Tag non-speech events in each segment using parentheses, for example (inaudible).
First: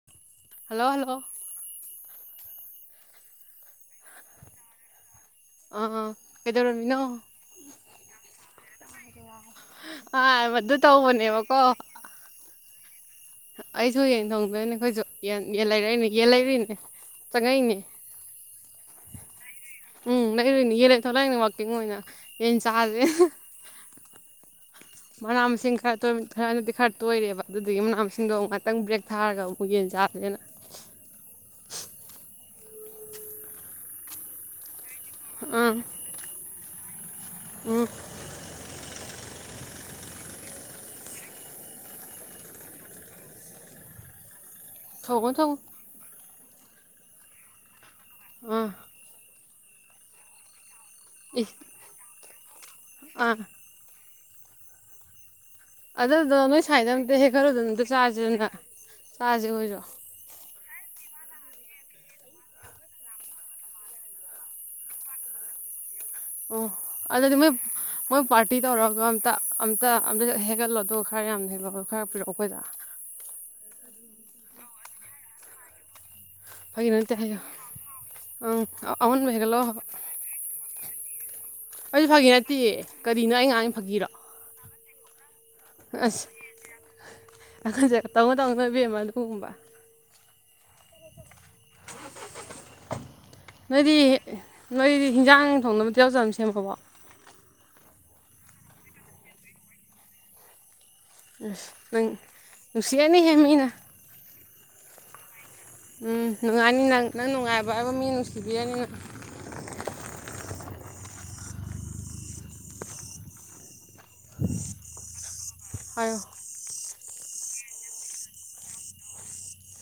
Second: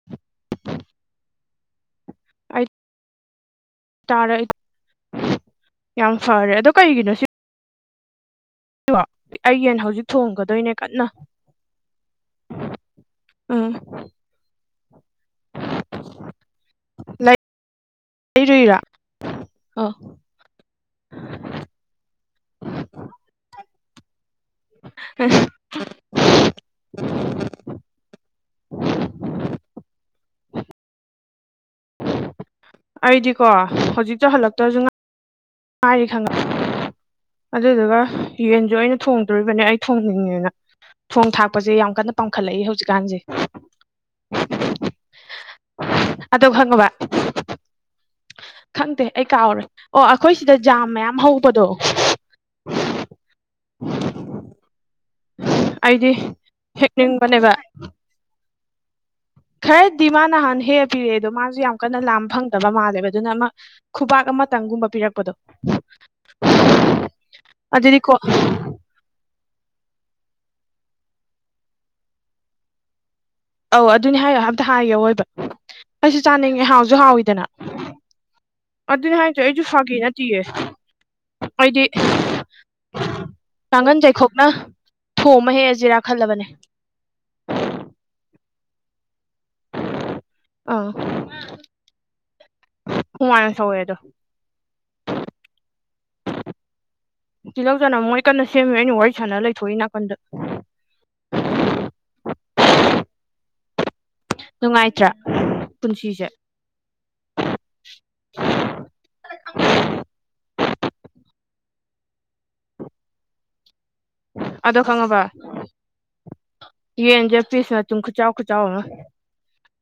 (inaudible) Hello hello ꯑꯩ ꯇꯥꯔꯛ ꯑꯥ ꯑꯥ ꯌꯥꯝ ꯐꯔꯦ ꯑꯗꯣ ꯀꯩꯗꯧꯔꯝꯃꯤꯅꯣ ꯀꯩꯒꯤꯅꯣ ꯁꯤ ꯑꯩ ꯌꯦꯟ ꯍꯧꯖꯤꯛ ꯊꯣꯡꯒꯗꯣꯏꯅꯦ ꯑꯕꯗꯨ ꯀꯟꯅ ꯇꯧꯕꯅꯦꯕꯀꯣ ꯎꯝ ꯑꯩꯁꯨ ꯌꯦꯟ ꯊꯣꯡꯉꯗꯣꯏꯅꯦ ꯑꯩꯈꯣꯏꯁꯨꯟ ꯌꯦꯟ ꯂꯩꯔꯛꯏꯅꯦ ꯌꯦꯟ ꯂꯩꯔꯨꯏꯅꯦ ꯆꯪꯉꯛꯏꯅꯦ ꯂꯩꯔꯨꯏꯔꯥ ꯑ ꯎꯝ ꯂꯩꯔꯣꯏꯅꯦ ꯌꯦꯂ ꯊꯂꯛꯏꯅꯦ ꯋꯥꯛꯀꯤꯡ ꯑꯣꯏꯅ ꯌꯦꯟ ꯆꯥꯥꯁꯦ (unintelligible) ꯃꯅꯥ ꯃꯁꯤꯡ ꯈꯔ ꯈꯔꯅꯗꯤ ꯈꯔ ꯇꯣꯏꯔꯦꯕ ꯑꯗꯨꯒꯤ ꯃꯅꯥ ꯃꯁꯤꯡꯗꯣ ꯑꯃꯨꯛ ꯉꯥꯛꯇꯪ ꯕ꯭ꯔꯦꯛ ꯊꯥꯔꯒ ꯑꯃꯨꯛ ꯌꯦꯟ ꯆꯥꯗ꯭ꯔꯦꯅ ꯑꯩꯗꯤꯀꯣ ꯍꯧꯖꯤꯛꯇꯣ ꯍꯜꯂꯛꯇ꯭ꯔꯁꯨ ꯑꯥ ꯉꯥꯏꯔꯤ ꯈ ꯎꯝ ꯑꯗꯨꯗꯨꯒ ꯌꯦꯟꯁꯨ ꯑꯩꯅ ꯊꯣꯡꯗꯣꯔꯤꯕꯅꯦ ꯑꯩ ꯊꯣꯡꯅꯤꯡꯉꯦꯅ ꯊꯣꯡ ꯊꯥꯛꯄꯁꯦ ꯌꯥꯝ ꯀꯟꯅ ꯄꯥꯡꯈꯠꯂꯛꯏ ꯍꯧꯖꯤꯛꯀꯥꯟꯁꯦ ꯊꯧꯒꯅ ꯊꯧꯕ ꯑꯗꯣ ꯍꯉ ꯋꯥ ꯑꯥ ꯈꯪꯗꯦ ꯑꯩ ꯀꯥꯎꯔꯦ ꯑꯣ ꯑꯩꯈꯣꯏ ꯁꯤꯗ ꯖꯥꯝ ꯃꯌꯥꯝ ꯏꯁ ꯍꯧꯕꯗꯣ (inaudible) ꯑꯥ ꯑꯗꯨꯗꯣ ꯅꯣꯏ ꯁꯥꯏꯗ ꯑꯝꯇ ꯍꯦꯛ ꯍꯦꯛꯅꯤꯡꯕꯅꯦꯕ ꯈꯔꯨꯗꯅ ꯑꯝꯇ ꯆꯥꯥꯁꯔꯅ ꯆꯥꯁꯦ ꯑꯩꯈꯣꯏꯔꯁꯨ ꯗꯤ ꯃꯥ ꯅꯍꯥꯟ ꯍꯦꯛ ꯄꯤꯔꯛꯑꯦꯗꯣ ꯃꯥꯁꯨ ꯌꯥꯝ ꯀꯟꯅ ꯂꯥ ꯐꯪꯗꯕ ꯃꯥꯜꯂꯦꯕ ꯑꯗꯨꯅ ꯑꯃ ꯈꯨꯕꯥꯛ ꯑꯃꯇꯪꯒꯨꯝꯕ ꯄꯤꯔꯛꯄꯗꯣ ꯑꯣ ꯑꯗꯨꯗ ꯑꯗꯨ ꯃꯣꯏ ꯑꯗꯨꯗꯤꯀꯣ ꯃꯣꯏ ꯄꯥꯔꯇꯤ ꯇꯧꯔꯒ ꯑꯝꯇ ꯑꯝꯇ ꯑꯝꯇ ꯍꯦꯛꯒꯠꯂꯗꯣ ꯈꯔ ꯌꯥꯝꯅ ꯍꯒ ꯈꯔ ꯄꯤꯔꯛꯑꯣ ꯑꯩꯈꯣꯏꯗ ꯑꯧ ꯑꯗꯨꯅꯦ ꯍꯥꯏꯌꯣ ꯍꯥꯏꯐꯇ ꯍꯥꯏꯒꯦꯣ ꯑꯣꯏꯕ ꯑꯩꯁꯨ ꯆꯥꯅꯤꯡꯉꯦ ꯐꯥꯒꯤ ꯍꯥꯎꯁꯨ ꯅꯠꯇꯦ ꯍꯥꯏꯌꯣ ꯍꯥꯎꯋꯤꯗꯅ ꯑꯪ ꯑꯗꯨꯅꯤ ꯑꯃꯨꯟꯕ ꯍꯥꯏꯁꯨ ꯑꯩꯁꯨ ꯍꯦꯛꯒꯠꯂꯛꯑꯣ ꯍꯥꯏꯕ ꯐꯥꯈꯤ ꯅꯠꯇ ꯇꯤꯌꯦ ꯍꯥꯏꯗꯤ ꯑꯩꯁꯨ ꯐꯥꯒꯤ ꯅꯠꯇꯤꯌꯦ ꯀꯔꯤꯅꯣ ꯑꯩ ꯉꯥꯡꯉꯤ ꯇꯥꯡꯒꯟ ꯐꯥꯒꯤꯔꯣ ꯆꯩꯈꯣꯛꯅ ꯊꯨ ꯑꯃ ꯍꯦꯛꯑ ꯑꯁꯤ ꯔꯥꯈꯠꯂꯕꯅꯦ ꯑꯈꯟꯁꯦ ꯇꯧꯅ ꯇꯧꯅꯅꯣꯏꯕꯤꯦꯝꯃ ꯑꯗꯨꯒꯒꯨꯝꯕ ꯑꯥ ꯍꯨꯃꯥꯡ ꯁꯧꯋꯦ ꯑꯗꯣ ꯅꯣꯏꯗꯤ ꯅꯣꯏꯗꯤ ꯍꯤꯟꯖꯥꯡ ꯊꯣꯡ ꯑꯃꯗꯤ ꯌꯥꯎꯖꯕ ꯁꯦꯝꯃꯛꯛꯄꯀꯣ ꯇꯤꯜꯍꯧ ꯆꯅ ꯃꯣꯏ ꯀꯟꯅ ꯁꯦꯝꯃꯤ ꯑꯩꯅ ꯋꯥꯔꯤ ꯁꯥꯟꯅ ꯂꯩꯊꯣꯛꯏ ꯅꯥꯀꯟꯗ ꯅꯪ ꯅꯨꯡꯁꯤꯔꯅꯤꯍꯦ ꯃꯩꯅ ꯅꯨꯡꯉꯥꯏꯇ꯭ꯔꯥ ꯎꯝ ꯄꯨꯟꯁꯤꯁꯦ ꯅꯨꯡꯉꯥꯏꯅꯤ ꯅꯪ ꯅꯪ ꯅꯨꯡꯉꯥꯏꯕ ꯍꯥꯏꯕ‌ꯣ ꯃꯤꯅ ꯅꯨꯡꯁꯤꯕꯤꯔꯅꯤ ꯅ‌ꯪ ꯑꯗꯣ ꯈꯪꯉꯕ ꯍꯥꯏꯌꯣ ꯌꯦꯟꯖ‌ꯦ ꯄꯤꯁ ꯃꯇꯨꯝ ꯈꯨꯆꯥꯎ ꯈꯨꯆꯥꯎ ꯑꯃ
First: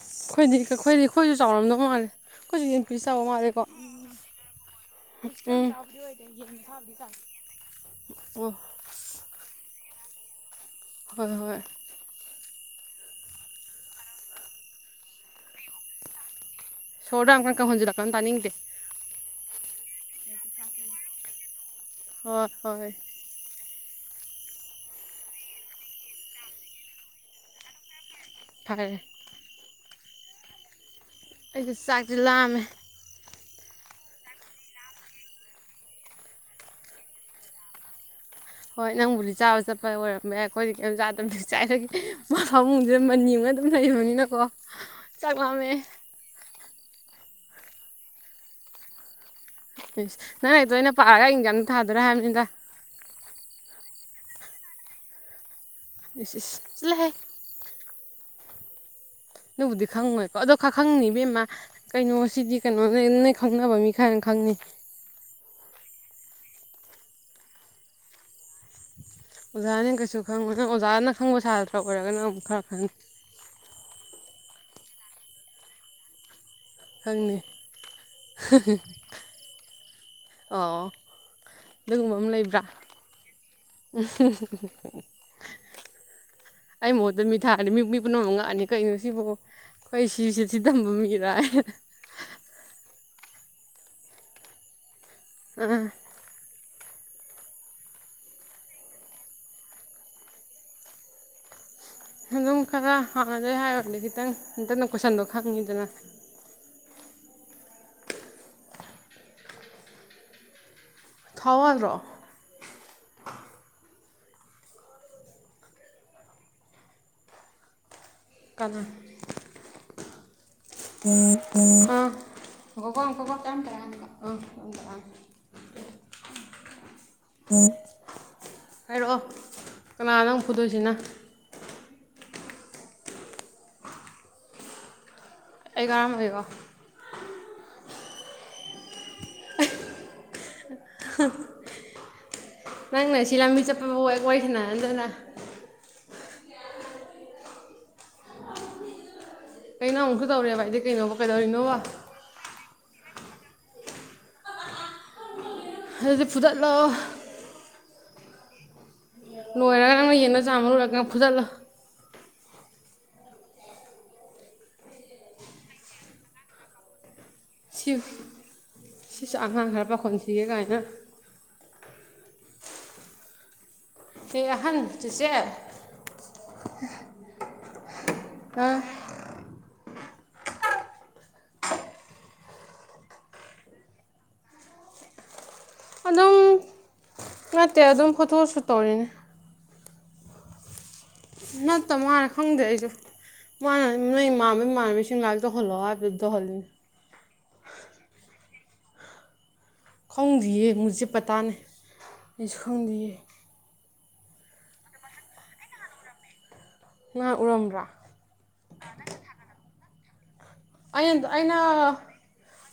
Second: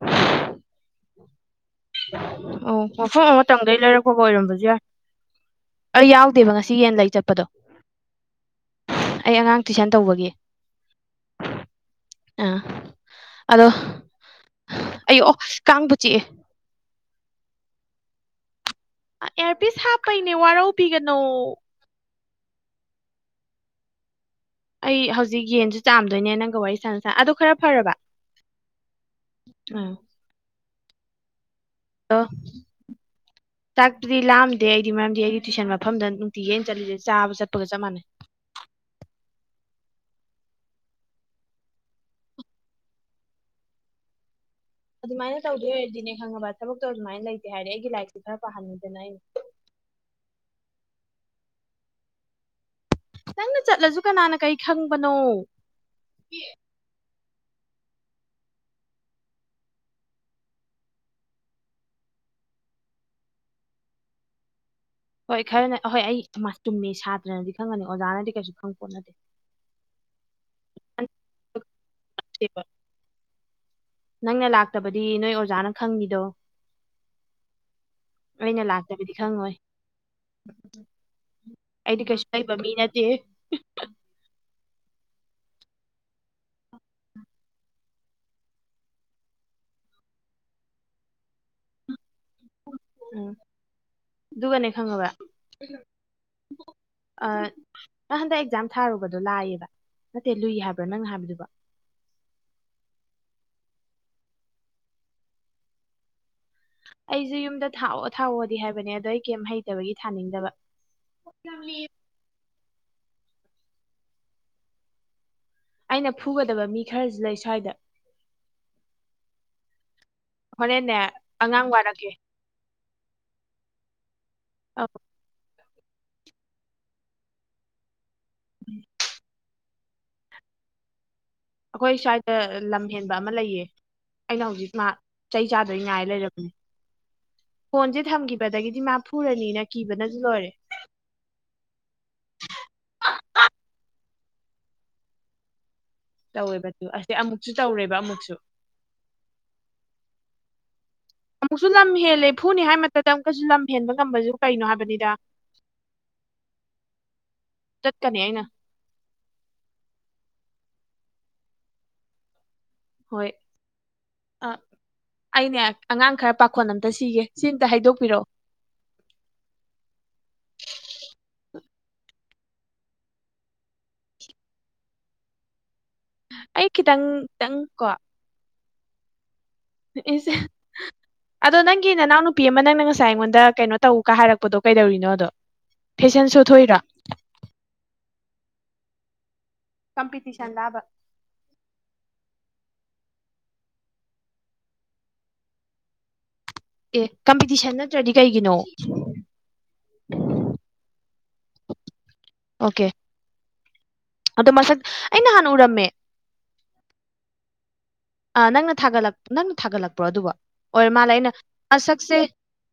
ꯑꯩꯈꯣꯏꯗꯤ ꯑꯩꯈꯣꯏ ꯑꯩꯈꯣꯏꯁꯨ ꯆꯥꯎꯔꯝꯗꯧ ꯃꯥꯜꯂꯦ ꯑꯩꯈꯣꯏꯁꯨ ꯑꯧ ꯌ‌ꯦꯟ ꯄꯤꯁ ꯆꯥꯎꯕ ꯃꯐꯝ ꯃꯥꯜꯂꯦꯀꯣ ꯑꯃꯇꯪꯗꯩ ꯂꯩꯔꯛꯄꯒ ꯑꯣꯏꯔꯝꯕꯁꯨ ꯌꯥꯏ ꯎꯝ ꯑꯩ ꯌꯥꯎꯗꯦꯕ ꯉꯁꯤ ꯌꯦꯟ ꯂꯩ ꯆꯠꯄꯗꯣ ꯑꯣ ꯑꯩ ꯑꯉꯥꯡ ꯇꯨꯏꯁꯟ ꯇꯧꯕꯒꯤ ꯍꯣꯏ ꯍꯣꯏ ꯑ ꯑꯗꯣ ꯑꯩꯌ‌ꯣ ꯀꯥꯡꯕꯨ ꯆꯤꯛꯑꯦ ꯁ‌ꯣꯔꯗ‌ꯣ ꯌꯥꯝ ꯀꯟ ꯀꯟ ꯍ‌ꯣꯖꯟꯂꯛ ꯀꯅ‌ꯣ ꯇꯥꯅꯤꯡꯗꯦ ꯏꯌꯥꯔꯄꯤꯁ ꯍꯥꯞꯄꯩꯅꯦ ꯋꯥꯔꯧꯕꯤꯒꯅꯣ ꯍꯣꯏ ꯍꯣꯏ ꯑꯩ ꯍꯧꯖꯤꯛ ꯌꯦꯟꯁꯨ ꯆꯥꯝꯗꯣꯏꯅꯦ ꯅꯪꯒ ꯋꯥꯔꯤ ꯁꯅ ꯁꯥꯥꯟ ꯑꯗꯣ ꯈꯔ ꯐꯔꯕ ꯐꯔ‌ꯦ (unintelligible) ꯑꯩꯁꯦ ꯆꯥꯛꯁꯦ ꯂꯥꯝꯃꯦ ꯆꯥꯛꯇꯨꯗꯤ ꯂꯥꯝꯗꯦ ꯑꯩꯗꯤ ꯃꯔꯝꯗꯤ ꯑꯩꯗꯤ ꯇꯨꯏꯁꯟ ꯃꯐꯝꯗ ꯅꯨꯡꯇꯤꯒꯤ ꯑꯩꯅ ꯆꯠꯂꯤꯖ‌ꯦ ꯆꯥꯕ ꯆꯠꯄꯒ ꯆꯞ ꯃꯥꯟꯅꯩ ꯍꯣꯏ ꯅꯪꯕꯨꯗꯤ ꯆꯥꯕ ꯆꯠꯄ ꯑꯣꯏꯔꯝꯕ ꯌꯥꯏ ꯑꯩꯈꯣꯏꯗꯤ ꯀꯩꯌꯝ ꯆꯥꯗꯕꯩ ꯉꯁꯥꯏꯗꯩ ꯐꯃꯨꯡꯖꯤꯗ ꯃꯟ ꯌꯨꯡꯉ ꯑꯗꯨꯝ ꯂꯩꯕꯅꯤꯅꯀꯣ ꯆꯥꯛ ꯑꯗꯨꯃꯥꯏꯅ ꯂꯥꯝꯃꯦ ꯇꯧꯗꯣꯏ ꯑꯣꯏꯔꯗꯤꯅꯦ ꯈꯪꯉꯕ ꯊꯕꯛꯇꯣ ꯑꯗꯨꯃꯥꯏ ꯂꯩꯇꯦ ꯍꯥꯏꯔꯗꯤ ꯑꯩꯒꯤ ꯂꯥꯏꯔꯤꯛ ꯁ‌ꯦ ꯈꯔ ꯄꯥꯍꯟꯅꯤꯗꯅ ꯑꯩꯅ ꯏꯁ ꯅꯪ ꯂꯥꯏꯔꯤꯛ ꯇ‌ꯣ ꯑꯩꯅ ꯄꯥꯔꯒ ꯑꯩ ꯑ‌ꯦꯛꯖꯥꯝ ꯊꯥꯗ‌ꯣꯏꯔꯥ ꯍꯥꯏꯕꯅꯤꯗ ꯅꯪꯅ ꯆꯠꯂꯆꯨ ꯀꯅꯥꯅ ꯀꯩ ꯈꯪꯕꯅꯣ ꯏꯁ ꯏꯁ ꯆꯠꯂꯍꯦ ꯅꯕꯨꯗꯤ ꯈꯪꯉꯣꯏꯀꯣ ꯑꯗꯣ ꯈ ꯈꯪꯅꯤ ꯏꯕꯦꯝꯃ ꯀꯩꯅꯣꯁꯤꯗꯤ ꯀꯩꯅꯣ ꯅ (unintelligible) ꯈꯪꯅꯕ ꯃꯤ ꯈꯪ ꯈ‌ꯪꯅꯤ ꯍꯣꯏ ꯈꯔꯅ ꯍꯣꯏ ꯑꯩ ꯏꯃꯥ ꯆꯨꯝꯃꯦ ꯁꯥꯇ꯭ꯔꯅꯗꯤ ꯈꯪꯉꯅꯤ ꯑꯣꯖꯥꯅꯗꯤ ꯀꯩꯁꯨ ꯈꯪ ꯄꯣꯠꯅꯇ‌ꯦ ꯑꯣꯖꯥꯅ‌ ꯗꯤ ꯀꯩꯁꯨ ꯈꯪꯉ‌ꯣꯏ ꯅꯪ ꯑꯣꯖꯥꯅ ꯈꯪꯕ ꯁꯥꯇ꯭ꯔꯥ ꯑꯣꯏꯔꯒꯅ ꯑꯃꯨꯛ ꯈꯔ ꯈꯪꯅꯤ ꯅꯪꯅ ꯂꯥꯛꯇꯕꯗꯤ ꯅꯣꯏ ꯑꯣꯖꯥꯅ ꯈꯪꯅꯤꯗꯣ ꯈꯪꯅꯤ ꯑꯩꯅ ꯂꯥꯛꯇꯕꯗꯤ ꯈꯪꯉꯣꯏ ꯑꯣ ꯑꯩꯗꯤ ꯑꯗꯨꯒꯨꯝꯕ ꯀꯩꯁꯨ ꯑꯃ ꯂꯩꯕ ꯂꯩꯕ꯭ꯔꯥ ꯃꯤ ꯅꯠꯇꯦ (unintelligible) (inaudible) ꯑꯩ ꯃꯍꯨꯠꯇ ꯃꯤ ꯊꯔꯗꯤ ꯃꯤ ꯃꯤ ꯄꯨꯝꯅꯃꯛ ꯉꯛꯑꯅꯤ ꯀꯩꯅꯣ ꯁꯤꯕ‌ꯣ ꯑꯩꯁꯤ ꯁꯦꯁꯤ ꯇꯝꯕ ꯃꯤꯔꯥ ꯎꯝ ꯑꯗꯨꯒꯅꯦ ꯈꯪꯉꯕ ꯑꯥ ꯑ ꯅꯪ ꯍꯟꯗꯛ ꯑꯦꯛꯖꯥꯝ ꯊꯔꯨꯕꯗꯣ ꯂꯏꯌ‌ꯦꯕ ꯅꯠꯇꯦ ꯂꯨꯏ ꯍꯥꯏꯕ꯭ꯔ ꯅꯪ ꯍꯥꯏꯕꯗꯨꯕꯣ ꯑꯗꯨꯝ ꯈꯔ ꯍꯥꯟꯅꯗꯩ ꯍꯥꯏꯔꯨꯔꯗꯤ ꯈꯤꯇꯪ ꯍꯟꯇꯛꯅ ꯀꯣꯏꯁꯟꯗꯣ ꯈꯪꯉꯤꯗꯅ ꯑꯩꯖꯨ ꯌꯨꯝꯗ ꯊꯥꯎꯑꯣ ꯊꯥꯎꯑꯣꯗꯤ ꯍꯥꯏꯕꯅꯦ ꯑꯗꯣ ꯑꯩ ꯀꯩꯌꯝ ꯍꯩꯇꯕꯒꯤ ꯊꯅꯤꯡꯗꯕ ꯊꯥꯎ ꯌꯥꯗꯔꯣ ꯑꯩꯅ ꯐꯨꯒꯗꯕ ꯃꯤ ꯈꯔꯖꯨ ꯂꯩ ꯁ꯭ꯋꯥꯏꯗ ꯀꯅꯥ ꯍꯣꯔꯦꯟꯅꯦ ꯑꯉꯥꯡ ꯑꯩ ꯋꯥꯔꯛꯀꯦ ꯉꯏꯈꯣꯀꯣ ꯉꯏꯈꯣꯀꯣ ꯆꯥꯝ ꯇꯔꯥꯅ‌ꯦ ꯑ ꯍꯥꯏꯔꯛꯑꯣ ꯀꯅꯥꯅꯣ ꯅꯪ ꯐꯨꯗꯣꯏꯁꯤꯅ ꯑꯩꯈꯣꯏ ꯁ꯭ꯋꯥꯏꯗ ꯂꯝ ꯍꯦꯟꯕ ꯑꯃ ꯂꯩꯌꯦ ꯑꯩꯅ ꯍꯧꯖꯤꯛ ꯃꯥ ꯆꯩ ꯆꯗꯣꯏ ꯑꯩ ꯉꯥꯏꯔ ꯀꯔꯝꯕꯩꯔꯣ ꯂꯩꯔꯕꯅꯦ ꯐꯣꯟꯁꯦ ꯊꯝꯈꯤꯕꯗꯒꯤꯗꯤ ꯃꯥ ꯐꯨꯔꯅꯤꯅ ꯀꯤꯕꯅꯖꯨ ꯂꯣꯏꯔꯦ (unintelligible) ꯅꯪꯅ ꯁꯤ ꯂꯝꯕꯤ ꯆꯠꯄ ꯐꯥꯎ ꯍꯦꯛ ꯋꯔꯤ ꯁꯅꯍꯟꯗꯅ ꯇꯧꯋꯦꯕ ꯇꯨ ꯑꯥꯁꯤ ꯑꯃꯨꯛꯁꯨ ꯇꯧꯔꯦꯕ ꯑꯃꯨꯛꯁꯨ ꯀꯩꯅꯣ ꯑꯃꯨꯛꯁꯨ ꯇꯧꯔꯦꯕꯗꯤ ꯀꯩꯅꯣ ꯑꯃꯨꯛꯁꯨ ꯂꯝ ꯍꯦꯜꯂꯦ ꯐꯨꯅꯤ ꯍꯥꯏꯔꯤꯃꯛꯇꯗꯥ ꯑꯃꯨꯛꯀꯁꯨ ꯂꯝ ꯍꯦꯟꯕ ꯉꯝꯕꯁꯤꯕꯨ ꯀꯩꯅꯣ ꯍꯥꯏꯕꯅꯤꯗ ꯑꯗꯨꯗꯤ ꯐꯨꯗꯠꯂꯣ ꯆꯠꯀꯅꯤ ꯑꯩꯅ ꯂꯣꯏꯔꯒ ꯑꯃ ꯌꯦꯟꯗꯣ ꯆꯥꯝꯕ ꯂꯣꯏꯔꯀꯥꯟ ꯐꯨꯗꯠꯂꯣ ꯍꯣꯏ ꯑꯩꯅꯦ ꯑꯉꯥꯡ ꯈꯔ ꯄꯈꯣꯟ ꯑꯝꯇ ꯁꯤꯒꯦ ꯑꯝꯇ ꯁꯤ ꯍꯥꯏꯗꯣꯛꯄꯤꯔꯛꯑꯣ ꯁꯤꯁꯨ ꯑꯉꯥꯡ ꯈꯔ ꯄꯥꯈꯣꯟꯁꯤꯒꯦ ꯀꯥꯏꯅ ꯑꯦ ꯑꯍꯟ ꯆꯦꯆꯦ ꯑꯩ ꯈꯤꯇꯪ ꯇꯪ ꯀꯣ (inaudible) ꯏꯁ ꯏꯁ ꯑꯗꯣ ꯅꯪꯒꯤ ꯅꯅꯥꯎ ꯅꯨꯄꯤ ꯑꯃ ꯅꯪꯅ ꯉꯁꯥꯏ ꯑꯩꯉꯣꯟꯗ ꯀꯩꯅꯣ ꯇꯧ ꯀ ꯍꯥꯏꯔꯛꯄꯗꯣ ꯀꯩꯗꯧꯔꯤꯅꯣ ꯑꯗꯣ ꯐꯦꯁꯟ ꯁꯣ ꯑꯗꯨꯝ ꯊꯣꯛꯏꯔꯣ ꯅꯠꯇꯦ ꯑꯗꯨꯝ ꯐꯣꯇꯣꯁꯨꯠ ꯇꯧꯔꯤꯅꯤ ꯀꯝꯄꯤꯇꯤꯁꯟ ꯂꯕ ꯅꯠꯇ ꯃꯅꯦ ꯈꯪꯗꯦ ꯑꯩꯁꯨ ꯃꯅ ꯅꯣꯏ ꯏꯃꯥꯟꯅꯕ ꯏꯃꯥꯟꯅꯕꯤ ꯁꯤꯡ (unintelligible) ꯇꯧꯍꯨꯟꯂꯛꯑꯣ ꯍꯥꯏꯕꯗꯨꯗ ꯇꯧꯍꯜꯂꯤꯅꯤ꯫ ꯑꯦ ꯀꯝꯄꯤꯇꯤꯁꯟ ꯅꯠꯇ꯭ꯔꯗꯤ ꯀꯩꯒꯤꯅꯣ ꯈꯪꯗꯤꯌꯦ ꯃꯨꯖꯦ ꯄꯇꯥꯅꯍꯤ ꯑꯩꯁꯨ ꯑꯣꯀꯦ ꯈꯪꯗꯤꯌꯦ ꯑꯗꯣ ꯃꯁꯛ ꯑꯩꯅ ꯍꯥꯟꯅ ꯎꯔꯝꯃꯦ (unintelligible) ꯎꯔꯝꯕ꯭ꯔꯣ ꯑꯥ ꯅꯪꯅ ꯊꯒꯠꯂꯛ ꯅꯪꯅ ꯊꯒꯠꯂꯛꯄ꯭ꯔꯣ ꯑꯗꯨꯕꯣ ꯑꯣꯏꯔꯃꯥꯜꯂꯦ ꯑꯩꯅ ꯃꯁꯛꯁꯦ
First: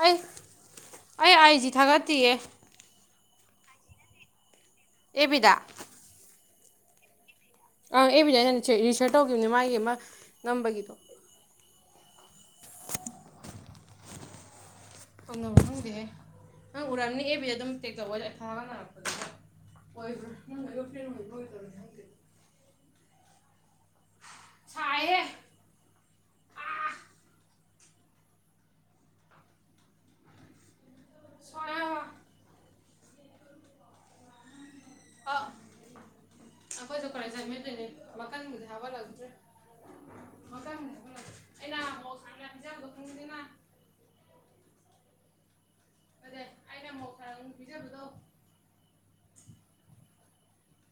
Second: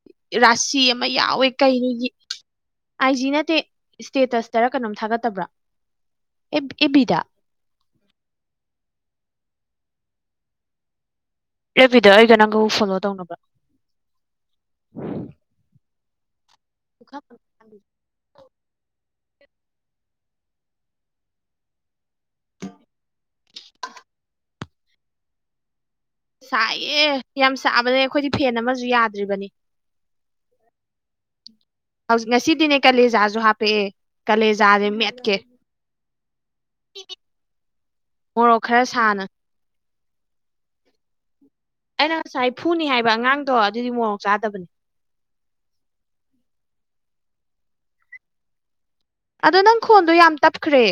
ꯑꯩ ꯔꯁꯤ ꯑꯃ ꯑꯩ ꯌꯥꯎꯋꯦ ꯑꯥꯏ ꯖꯤ ꯀꯩꯅꯣ ꯊꯥꯒꯠꯇꯤꯌꯦ ꯑꯥꯏ ꯖꯤ ꯅꯠꯇꯦ ꯏꯁꯇꯦꯇꯁꯇꯔ ꯀꯩꯅꯣꯝ ꯊꯒꯠꯇꯕ꯭ꯔꯥ ꯑꯦꯕꯤꯗ ꯑꯦꯞ ꯕꯤꯗ ꯑꯪ ꯑꯦꯞꯕꯤꯗ ꯑꯩꯅ ꯔꯤꯁꯦꯌꯔ ꯇꯧꯈꯤꯕꯅꯦ ꯃꯥꯒꯤ ꯑꯃ ꯅꯝꯕꯒꯤꯗꯣ ꯑꯦꯞ ꯕꯤꯗ ꯅꯪꯒ ꯑꯩꯒꯕꯨ ꯐꯣꯂꯣ ꯇꯧꯅꯕ ꯈꯪꯗꯦꯍꯦ ꯅꯪ ꯎꯔꯝꯅꯤ ꯑꯦꯞ ꯕꯤ ꯑꯗꯨꯝ ꯇꯦꯛ ꯇꯧꯕ ꯊꯥꯒꯅ ꯑꯣꯏꯕ꯭ꯔꯥ ꯅꯪꯒ ꯑꯩꯒ ꯐꯔꯦꯟ ꯑꯣꯏꯕ꯭ꯔꯥ ꯑꯣꯏꯗꯕ꯭ꯔꯗꯤ ꯈꯪꯗꯦ ꯁꯥꯏꯍꯦ ꯁꯥꯏꯌꯦ ꯌꯥꯝ ꯁꯕꯅꯦ ꯑꯩꯈꯣꯏꯗꯤ ꯐꯦꯟ ꯑꯃꯁꯨ ꯌꯗ꯭ꯔꯤꯕꯅꯤ ꯁꯣꯏꯔꯕ ꯍꯧꯖꯤꯛ ꯉꯁꯤꯗꯤꯅꯦ ꯀꯂꯦꯖꯁꯨ ꯍꯥꯄꯛꯑꯦ ꯀꯂꯦꯖꯁꯦ ꯃꯦꯠꯀꯦ ꯑꯥ ꯑꯩꯈꯣꯏꯁꯨ (unintelligible) ꯃꯣꯔꯣꯛ ꯃꯊꯪꯗꯗꯤ ꯈꯔ ꯁꯥꯅ ꯍꯥꯞꯐꯟꯂꯛꯇ꯭ꯔꯤ ꯃꯊꯪꯗꯗꯤ ꯍꯐꯟꯂꯛꯀꯦ ꯑꯩꯅ ꯉꯁꯥꯏ ꯐꯨꯅꯤ ꯍꯥꯏꯕ ꯑꯉꯥꯡꯗꯣ ꯑꯗꯨꯗꯤ ꯃꯣꯔꯣꯛ ꯆꯗꯕꯅꯤ (unintelligible) ꯑꯩꯅ ꯃꯣꯔꯣꯛ ꯈꯔꯥ ꯑꯗꯨꯝ ꯄꯤꯖꯕꯗꯣ ꯑꯗꯣ ꯅꯪ ꯈꯣꯟꯗꯣ ꯌꯥꯝ ꯇꯞꯈ꯭ꯔꯦ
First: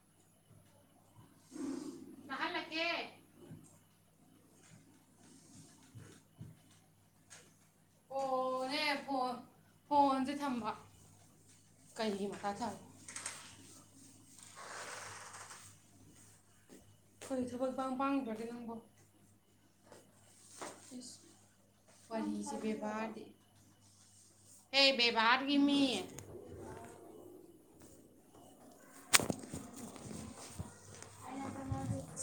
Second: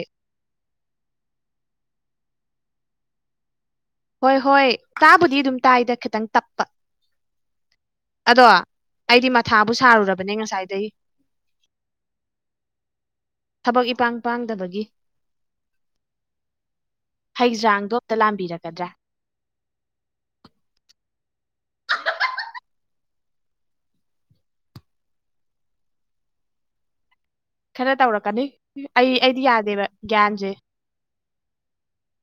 ꯇꯥꯍꯜꯂꯛꯀꯦ ꯍꯣꯏ ꯍꯣꯏ ꯇꯥꯕꯨꯗꯤ ꯑꯗꯨꯝ ꯇꯥꯏꯗ ꯈꯤꯇꯪ ꯇꯞꯄ ꯑꯗꯣ ꯑꯣꯅꯦ ꯑꯩꯗꯤ ꯐꯣꯟ ꯃꯊꯥꯕꯨ ꯁꯥꯔꯨꯔꯕꯅꯦ ꯐꯣꯟꯁꯦ ꯊꯝꯕ ꯉꯁꯥꯏꯗꯒꯤ ꯀꯩꯒꯤ ꯃꯊꯥ ꯁꯥꯏꯕ ꯊꯕꯛ ꯏꯄꯥꯡ ꯄꯥꯡꯗꯕꯒꯤ ꯑꯩꯈꯣꯏ ꯊꯕꯛ ꯄꯥꯡ ꯍꯩꯖꯥꯡꯗꯣ ꯑꯝꯇ ꯄꯥꯡꯗ꯭ꯔꯒꯦ ꯂꯥꯕꯤꯔꯛꯀꯗ꯭ꯔꯥ ꯏꯁ ꯋꯥꯔꯤꯁꯦ ꯕꯦꯚꯥꯔꯗꯤ ꯍꯦ ꯕꯦꯕꯥꯔꯒꯤꯃꯤ ꯈꯔ ꯇꯧꯔꯛꯀꯅꯤ ꯑꯩ ꯑꯩꯗꯤ ꯌꯥꯗꯦꯕ ꯒ꯭ꯌꯥꯟꯁꯦ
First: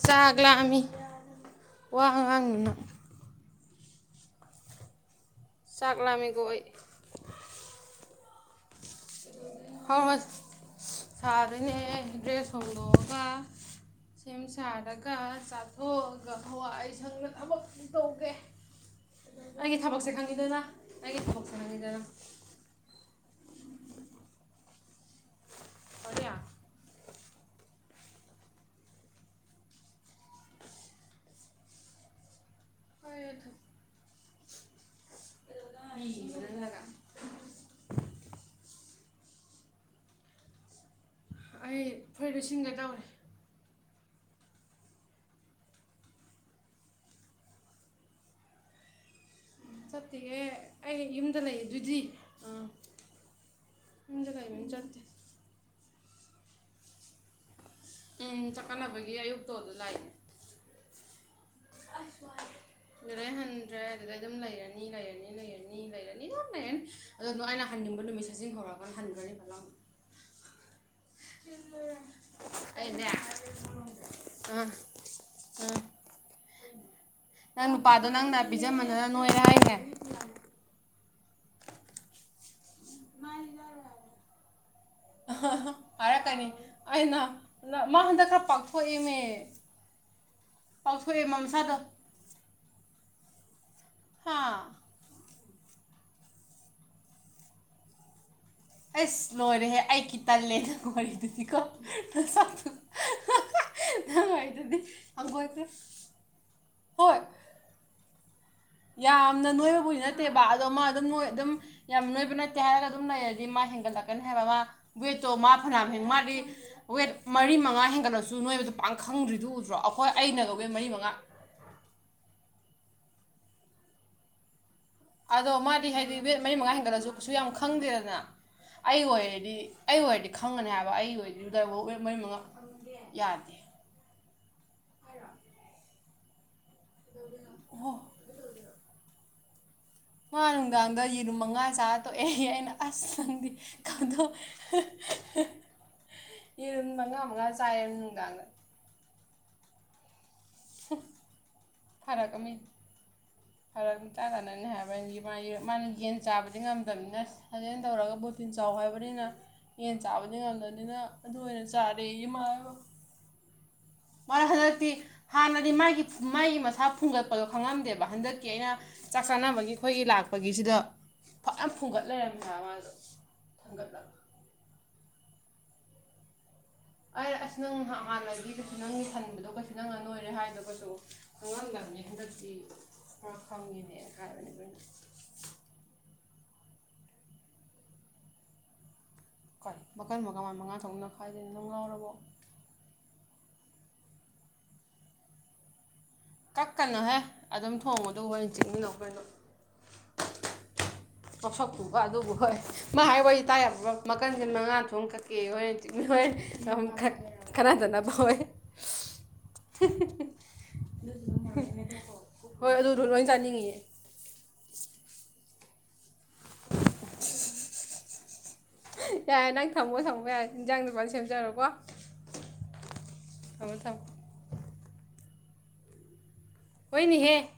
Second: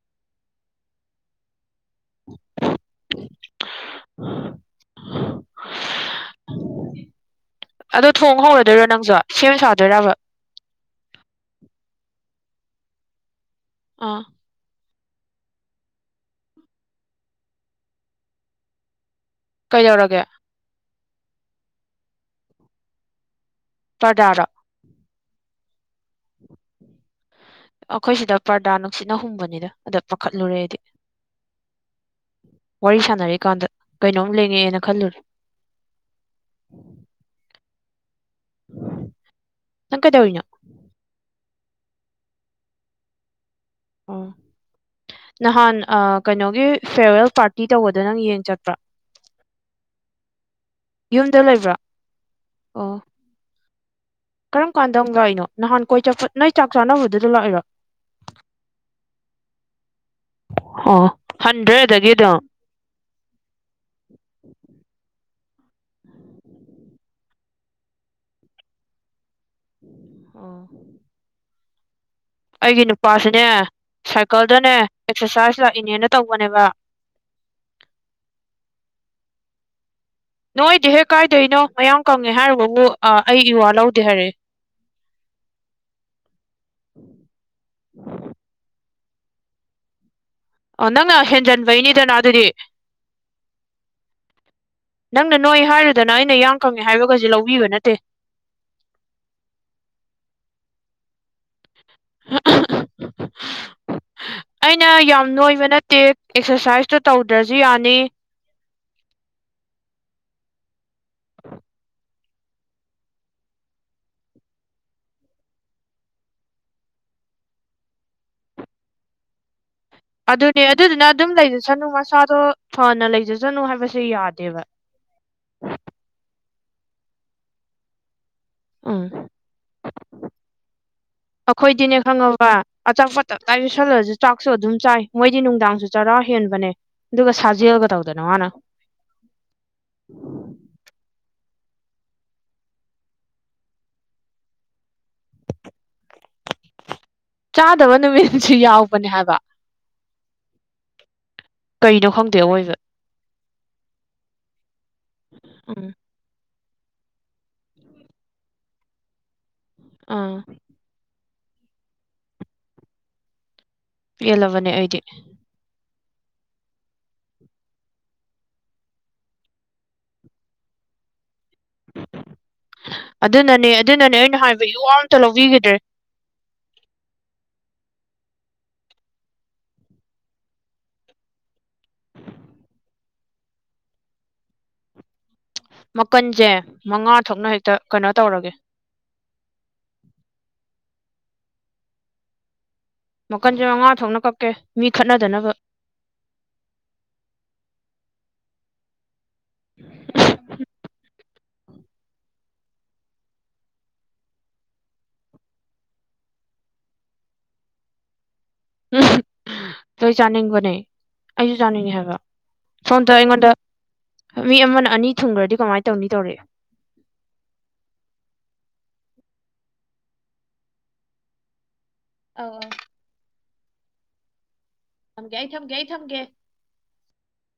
ꯆꯥꯛ ꯂꯥꯝꯃꯤ ꯋꯥ ꯉꯥꯡꯅꯨꯅꯪ ꯆꯥꯛ ꯂꯥꯝꯃꯤꯀꯣ ꯑꯩ ꯑꯗꯣ ꯊꯣꯡ ꯍꯧꯔꯗꯣꯏꯔꯣ ꯅꯪꯁꯨ ꯁꯦꯝ ꯁꯥꯗꯣꯏꯔꯥꯕ ꯍꯧꯔꯣ ꯁꯥꯗꯣꯏꯅꯦ ꯗ꯭ꯔꯦꯁ ꯍꯣꯡꯗꯣꯛꯑꯒ ꯑꯥ ꯁꯦꯝ ꯁꯥꯔꯒ ꯆꯥꯊꯣꯛꯑꯒ ꯍꯋꯥꯏ ꯁꯪꯅ ꯊꯕꯛ ꯇꯧꯒꯦ ꯑꯩꯒꯤ ꯊꯕꯛꯁꯦ ꯀꯩꯗꯧꯔꯒꯦ ꯈꯪꯈꯤꯗꯅ ꯑꯩꯒꯤ ꯊꯕꯛꯁꯦ ꯈꯪꯉꯤꯗꯅ ꯄꯔꯗꯥꯗꯣ ꯀꯔꯤ ꯑꯩꯈꯣꯏ ꯁꯤꯗ ꯄꯔꯗꯥ ꯅꯨꯡꯁꯤꯠ ꯍꯨꯝꯕꯅꯤꯗ ꯑꯗ ꯄꯥꯈꯠꯂꯨꯔꯦ ꯑꯩꯗꯤ ꯋꯥꯔꯤ ꯁꯥꯟꯅꯔꯤꯀꯥꯟꯗ ꯀꯩꯅꯣꯝ ꯂꯦꯡꯉꯛꯑꯦꯅ ꯈꯜꯂꯨꯔꯦ (inaudible) ꯅꯪ ꯀꯩꯗꯧꯔꯤꯅꯣ ꯑꯩ ꯐꯨꯔꯤꯠ ꯂꯤꯠꯁꯤꯟꯒꯦ ꯇꯧꯔꯤ ꯑꯣ ꯅꯍꯥꯟ ꯑ ꯀꯩꯅꯣꯒꯤ ꯐꯦꯔꯋꯦꯜ ꯄꯥꯔꯇꯤ ꯇꯧꯕꯗ ꯅꯪ ꯌꯦꯡ ꯆꯠꯄ꯭ꯔꯥ ꯆꯠꯇꯦꯍꯦ ꯑꯩ ꯌꯨꯝꯗ ꯂꯩꯗꯨꯗꯤ ꯑꯥ ꯑꯣ ꯌꯨꯝꯗ ꯂꯩꯕꯅꯤꯅ ꯀꯔꯝ ꯀꯥꯟꯗ ꯆꯠꯇꯦ ꯑꯃꯨꯛ ꯂꯥꯛꯏꯅꯣ ꯅꯍꯥꯟ ꯀꯣꯏ ꯆꯠꯄ ꯅꯣꯏ ꯆꯥꯛ ꯆꯥꯅꯕꯗꯨꯗ ꯂꯥꯛꯏꯔꯣ ꯎꯝ ꯆꯥꯛ ꯆꯥꯟꯅꯕꯒꯤ ꯑꯌꯨꯛꯇꯣ ꯑꯗꯨꯗ ꯂꯥꯛꯏꯕ ꯑꯣ ꯍꯟꯗ꯭ꯔꯦ ꯑꯗꯒꯤ ꯑꯗꯨꯝ ꯑꯗꯨꯗꯩ ꯍꯟꯗ꯭ꯔꯦ ꯑꯗꯨꯗꯩ ꯑꯗꯨꯝ ꯂꯩꯔꯅꯤ ꯂꯩꯔꯅꯤ ꯂꯩꯔꯅꯤ ꯂꯩꯔꯅꯤ ꯑꯗꯨꯝ ꯂꯩꯔꯅꯤ ꯑꯗꯣ ꯑꯗꯨ ꯑꯩꯅ ꯍꯟꯅꯤꯡꯕ ꯅꯨꯃꯤꯠ ꯁꯖꯤꯟ ꯍꯧꯔꯒ (inaudible) ꯑꯣ ꯎꯝ ꯑꯩꯒꯤ ꯅꯨꯄꯥꯁꯨꯅꯦ ꯑꯥ ꯁꯥꯏꯀꯜꯗꯅꯦ ꯑꯦꯛꯁꯔꯁꯥꯏꯁ ꯑꯥ ꯂꯥꯛꯏꯅꯦꯅ ꯇꯧꯕꯅꯦꯕ ꯅꯪ ꯅꯨꯄꯥꯗꯣ ꯅꯪꯅ ꯄꯤꯖꯃꯗꯅ ꯅꯣꯏꯔꯦ ꯍꯥꯏꯅꯦ ꯅꯣꯏꯗꯦꯍꯦ ꯀꯥꯏꯗꯩꯅꯣ ꯃꯌꯥꯡ ꯀꯪꯉꯦ ꯍꯥꯏꯔꯨꯕꯕꯨ ꯑꯩ ꯏꯋꯥ ꯂꯧꯗꯦ ꯍꯥꯏꯔꯛꯑꯦ ꯍꯥꯏꯔꯛꯀꯅꯤ ꯑꯩꯅ ꯃꯥ ꯍꯟꯗꯛ ꯈꯔ ꯄꯥꯛꯊꯣꯛꯏꯃꯦ ꯑꯣ ꯅꯪꯅ ꯍꯦꯟꯖꯟꯕꯩꯅꯤꯗꯅ ꯑꯗꯨꯗꯤ ꯍꯥꯥ ꯅꯪꯅ ꯅꯣꯏ ꯍꯥꯏꯔꯨꯗꯅ ꯑꯩꯅ ꯌꯥꯡ ꯀꯪꯉꯦ ꯍꯥꯏꯕꯒꯁꯦ ꯂꯧꯕꯤꯕ ꯅꯠꯇꯦ ꯑꯩꯁ ꯂꯣꯏꯔꯦꯍꯦ ꯑꯩꯒꯤ ꯇꯜꯂꯦ ꯅꯪ ꯋꯥꯔꯤꯗꯨꯗꯤꯀꯣ ꯁꯛꯊꯨ ꯍꯥꯍꯥ ꯑꯩꯅ ꯌꯥꯝ ꯅꯣꯏꯕ ꯅꯠꯇꯦ ꯑꯦꯛꯁꯔꯁꯥꯏꯁꯇꯣ ꯍꯣꯏ ꯇꯧꯗ꯭ꯔꯁꯨ ꯌꯥꯅꯤ ꯌꯥꯝꯅ ꯅꯣꯏꯕꯕꯨꯗꯤ ꯅꯠꯇꯦꯕ ꯑꯗꯣ ꯃꯥ ꯑꯗꯨꯝ ꯅꯣꯏ ꯑꯗꯨꯝ ꯌꯥꯝ ꯅꯣꯏꯕ ꯅꯠꯇꯦ ꯍꯥꯏꯔꯒ ꯑꯗꯨꯝ ꯂꯩꯔꯗꯤ ꯃꯥ ꯍꯦꯟꯒꯠꯂꯛꯀꯅꯤ ꯍꯥꯏꯕ ꯃꯥ ꯋꯦꯠꯇꯣ ꯃꯥ ꯐꯅꯌꯥꯝ ꯍꯦꯟ ꯃꯥꯗꯤ ꯋꯦꯠ ꯃꯔꯤ ꯃꯉꯥ ꯍꯦꯟꯒꯠꯂꯁꯨ ꯅꯣꯏꯕꯗꯣ ꯄꯥꯡꯈꯪꯗ꯭ꯔꯤꯗꯨ ꯎꯗ꯭ꯔꯣ ꯑꯩꯈꯣꯏ ꯑꯩꯅꯒ ꯑꯗꯨꯅꯦ ꯋꯦꯠ ꯃꯔꯤ ꯑꯗꯨꯗꯨꯅ ꯃꯉꯥ ꯑꯗꯨꯝ ꯂꯩꯖꯁꯅꯨ ꯃꯁꯥꯗꯣ ꯐꯅ ꯂꯩꯖꯁꯅꯨ ꯍꯥꯏꯕꯁꯦ ꯌꯥꯗꯦꯕ ꯑꯗꯣ ꯃꯥꯗꯤ ꯍꯥꯏꯗꯤ ꯋꯦꯠ ꯃꯔꯤ ꯃꯉꯥ ꯍꯦꯟꯒꯠꯂꯁꯨ ꯀꯩꯁꯨ ꯌꯥꯝ ꯈꯪꯗꯦꯗꯅ ꯑꯩ ꯎꯝ ꯑꯣꯏꯔꯗꯤ ꯑꯩ ꯑꯣꯏꯔꯗꯤ ꯈꯪꯒꯅꯤ ꯍꯥꯏꯕ ꯑꯩ ꯑꯣꯏꯔꯗꯤ ꯑꯩꯈꯣꯏꯗꯤꯅꯦ ꯋꯦꯠ ꯃꯣꯔꯤ ꯃꯉꯥ ꯑꯆꯥꯄꯣꯠ ꯌꯥꯗꯦ ꯇꯞꯇꯥꯏ ꯀꯊꯜꯂꯁꯨ ꯆꯥꯛꯁꯨ ꯑꯗꯨꯝ ꯆꯥꯏ ꯃꯣꯏꯗꯤ ꯅꯨꯡꯗꯥꯡꯁꯨ ꯆꯔꯥ ꯍꯦꯟꯕꯅꯦ ꯑꯗꯨꯒ ꯁꯥꯖꯦꯜꯒ ꯑꯣ ꯇꯧꯗꯅ ꯃꯥꯅ ꯃꯥ ꯅꯨꯡꯗꯥꯡꯗ ꯌꯦꯔꯨꯝ ꯃꯉꯥ ꯆꯥꯔ ꯇꯣꯛꯑꯦ ꯑꯩꯅ ꯑꯁꯅꯡꯗꯤ ꯈꯪꯗꯣꯛ (unintelligible) ꯆꯥꯗꯕ ꯅꯨꯃꯤꯠꯁꯨ ꯌꯥꯎꯕꯅꯦ ꯍꯥꯏꯕ ꯍꯝ ꯀꯩꯅꯣ ꯈꯪꯗꯦ ꯑꯣꯏꯕ ꯐꯔꯛ ꯃꯤꯇꯥ ꯀꯥꯟꯅꯅꯤ ꯍꯥꯏꯕ ꯃꯥ ꯎꯝ ꯃꯥꯅ ꯌꯦꯟ ꯆꯥꯕꯗꯤ ꯉꯝꯗꯕꯅꯤꯅ ꯁꯥꯖꯦꯟ ꯇꯧꯔꯒ ꯕꯣꯇꯤꯟ ꯆꯥꯎ ꯍꯥꯏꯕꯅꯤꯅ ꯌꯦꯟ ꯑꯥ ꯆꯥꯕꯗꯤ ꯉꯝꯗꯕꯅꯤꯅ ꯑꯗꯨ ꯑꯣꯏꯅ ꯆꯥꯔꯦ ꯏꯃꯥꯕ ꯄꯦꯜꯂꯕꯅꯦ ꯑꯩꯗꯤ ꯍꯥꯟꯅꯗꯤ ꯃꯥꯒꯤ ꯃꯥꯥꯏꯒꯤ ꯃꯁꯥ ꯐꯨꯡꯒꯠꯄꯗꯣ ꯈꯪꯉꯝꯗꯦꯕ ꯍꯟꯗꯛꯀꯤ ꯑꯩꯅ ꯆꯥꯛ ꯆꯥꯅꯕꯒꯤ ꯑꯩꯈꯣꯏꯒꯤ ꯂꯥꯛꯄꯒꯤꯁꯤꯗ ꯐꯖꯥꯝ ꯐꯨꯝꯒꯠ ꯂꯩꯔꯝꯃꯤ ꯃꯥ ꯃꯥꯗꯣ ꯐꯒꯠꯂꯒ ꯌꯨꯑ꯭ꯔ ꯑꯃꯇ ꯂꯧꯕꯤꯈꯤꯗ꯭ꯔꯦ ꯑꯩ ꯑꯁ ꯅꯪ ꯍꯥꯟꯅꯗꯤ ꯀꯩꯁꯨ ꯅꯪ ꯊꯟꯕꯗꯣ ꯀꯩꯁꯨ ꯅꯪ ꯑ ꯅꯣꯏꯔꯦ ꯍꯥꯏꯗꯒꯁꯨ ꯈꯪꯉꯝꯗꯕꯅꯤ ꯍꯟꯗꯛꯇꯤ ꯈꯔ ꯐꯪꯉꯤꯅꯦꯅ ꯍꯥꯏꯕꯅꯦ ꯑꯩꯈꯣꯏꯅ ꯃꯀꯟꯁꯦ ꯃꯉꯥ ꯊꯣꯛꯅ ꯍꯦꯛꯇ ꯀꯩꯅꯣ ꯇꯧꯔꯒꯦ ꯍꯣꯏ ꯃꯈꯜ ꯃꯈꯉꯥ ꯃꯥꯏ ꯃꯉꯥ ꯊꯣꯛꯅ ꯈꯥꯏꯗꯣꯏꯅꯤ ꯑꯗꯨꯝ ꯉꯥꯎꯔꯕꯣ ꯃꯈꯟꯁꯦ ꯃꯉꯥ ꯊꯣꯛꯅ ꯀꯛꯀꯦ ꯃꯤ ꯈꯠꯅꯗꯅꯕ ꯀꯛꯀꯅꯨꯍꯦ ꯑꯗꯨꯝ ꯊꯣꯡꯕꯗꯣ ꯍꯣꯏꯦꯟ ꯆꯤꯃꯤ ꯂꯧ ꯀꯩꯅꯣ (inaudible) ꯄꯣꯠꯁꯛꯀꯨꯝꯕ ꯑꯗꯨꯕꯨ ꯍꯣꯏ ꯃꯥ ꯋꯥ ꯇꯥꯏ ꯃꯈꯟꯁꯤ ꯃꯉꯥ ꯊꯣꯛ ꯀꯛꯀꯦ ꯍꯣꯏ (unintelligible) ꯀꯅꯥꯗꯅꯕ ꯑꯣꯏ ꯎꯝ ꯑꯩ ꯆꯥꯅꯤꯡꯕꯅꯦ ꯑꯩꯁꯨ ꯆꯥꯅꯤꯡꯉꯦ ꯍꯥꯏꯕ ꯍꯣꯏ ꯑꯗꯨꯗꯣ ꯁꯣꯝꯗ ꯂꯣꯏ ꯑꯩꯉꯣꯟꯗ ꯆꯥꯅꯤꯡꯉꯤꯌꯦ ꯃꯤ ꯑꯃꯅ ꯑꯅꯤ ꯊꯨꯡꯈ꯭ꯔꯗꯤ ꯀꯃꯥꯏ ꯇꯧꯅꯤ ꯇꯧꯔꯛꯦ (inaudible) ꯌꯥꯏꯔꯦ ꯅꯪ ꯊꯝꯃꯣ ꯊꯝꯃꯣ ꯌꯥꯏ ꯏꯟꯖꯥꯡ ꯗꯨꯄꯥꯜ ꯁꯦꯝꯖꯔꯣꯀꯣ ꯑ ꯑ (unintelligible) ꯊꯝꯒꯦ ꯑꯩ ꯊꯝꯒꯦ ꯑꯩ ꯊꯝꯒꯦ ꯍꯣꯏꯅꯤꯍꯦ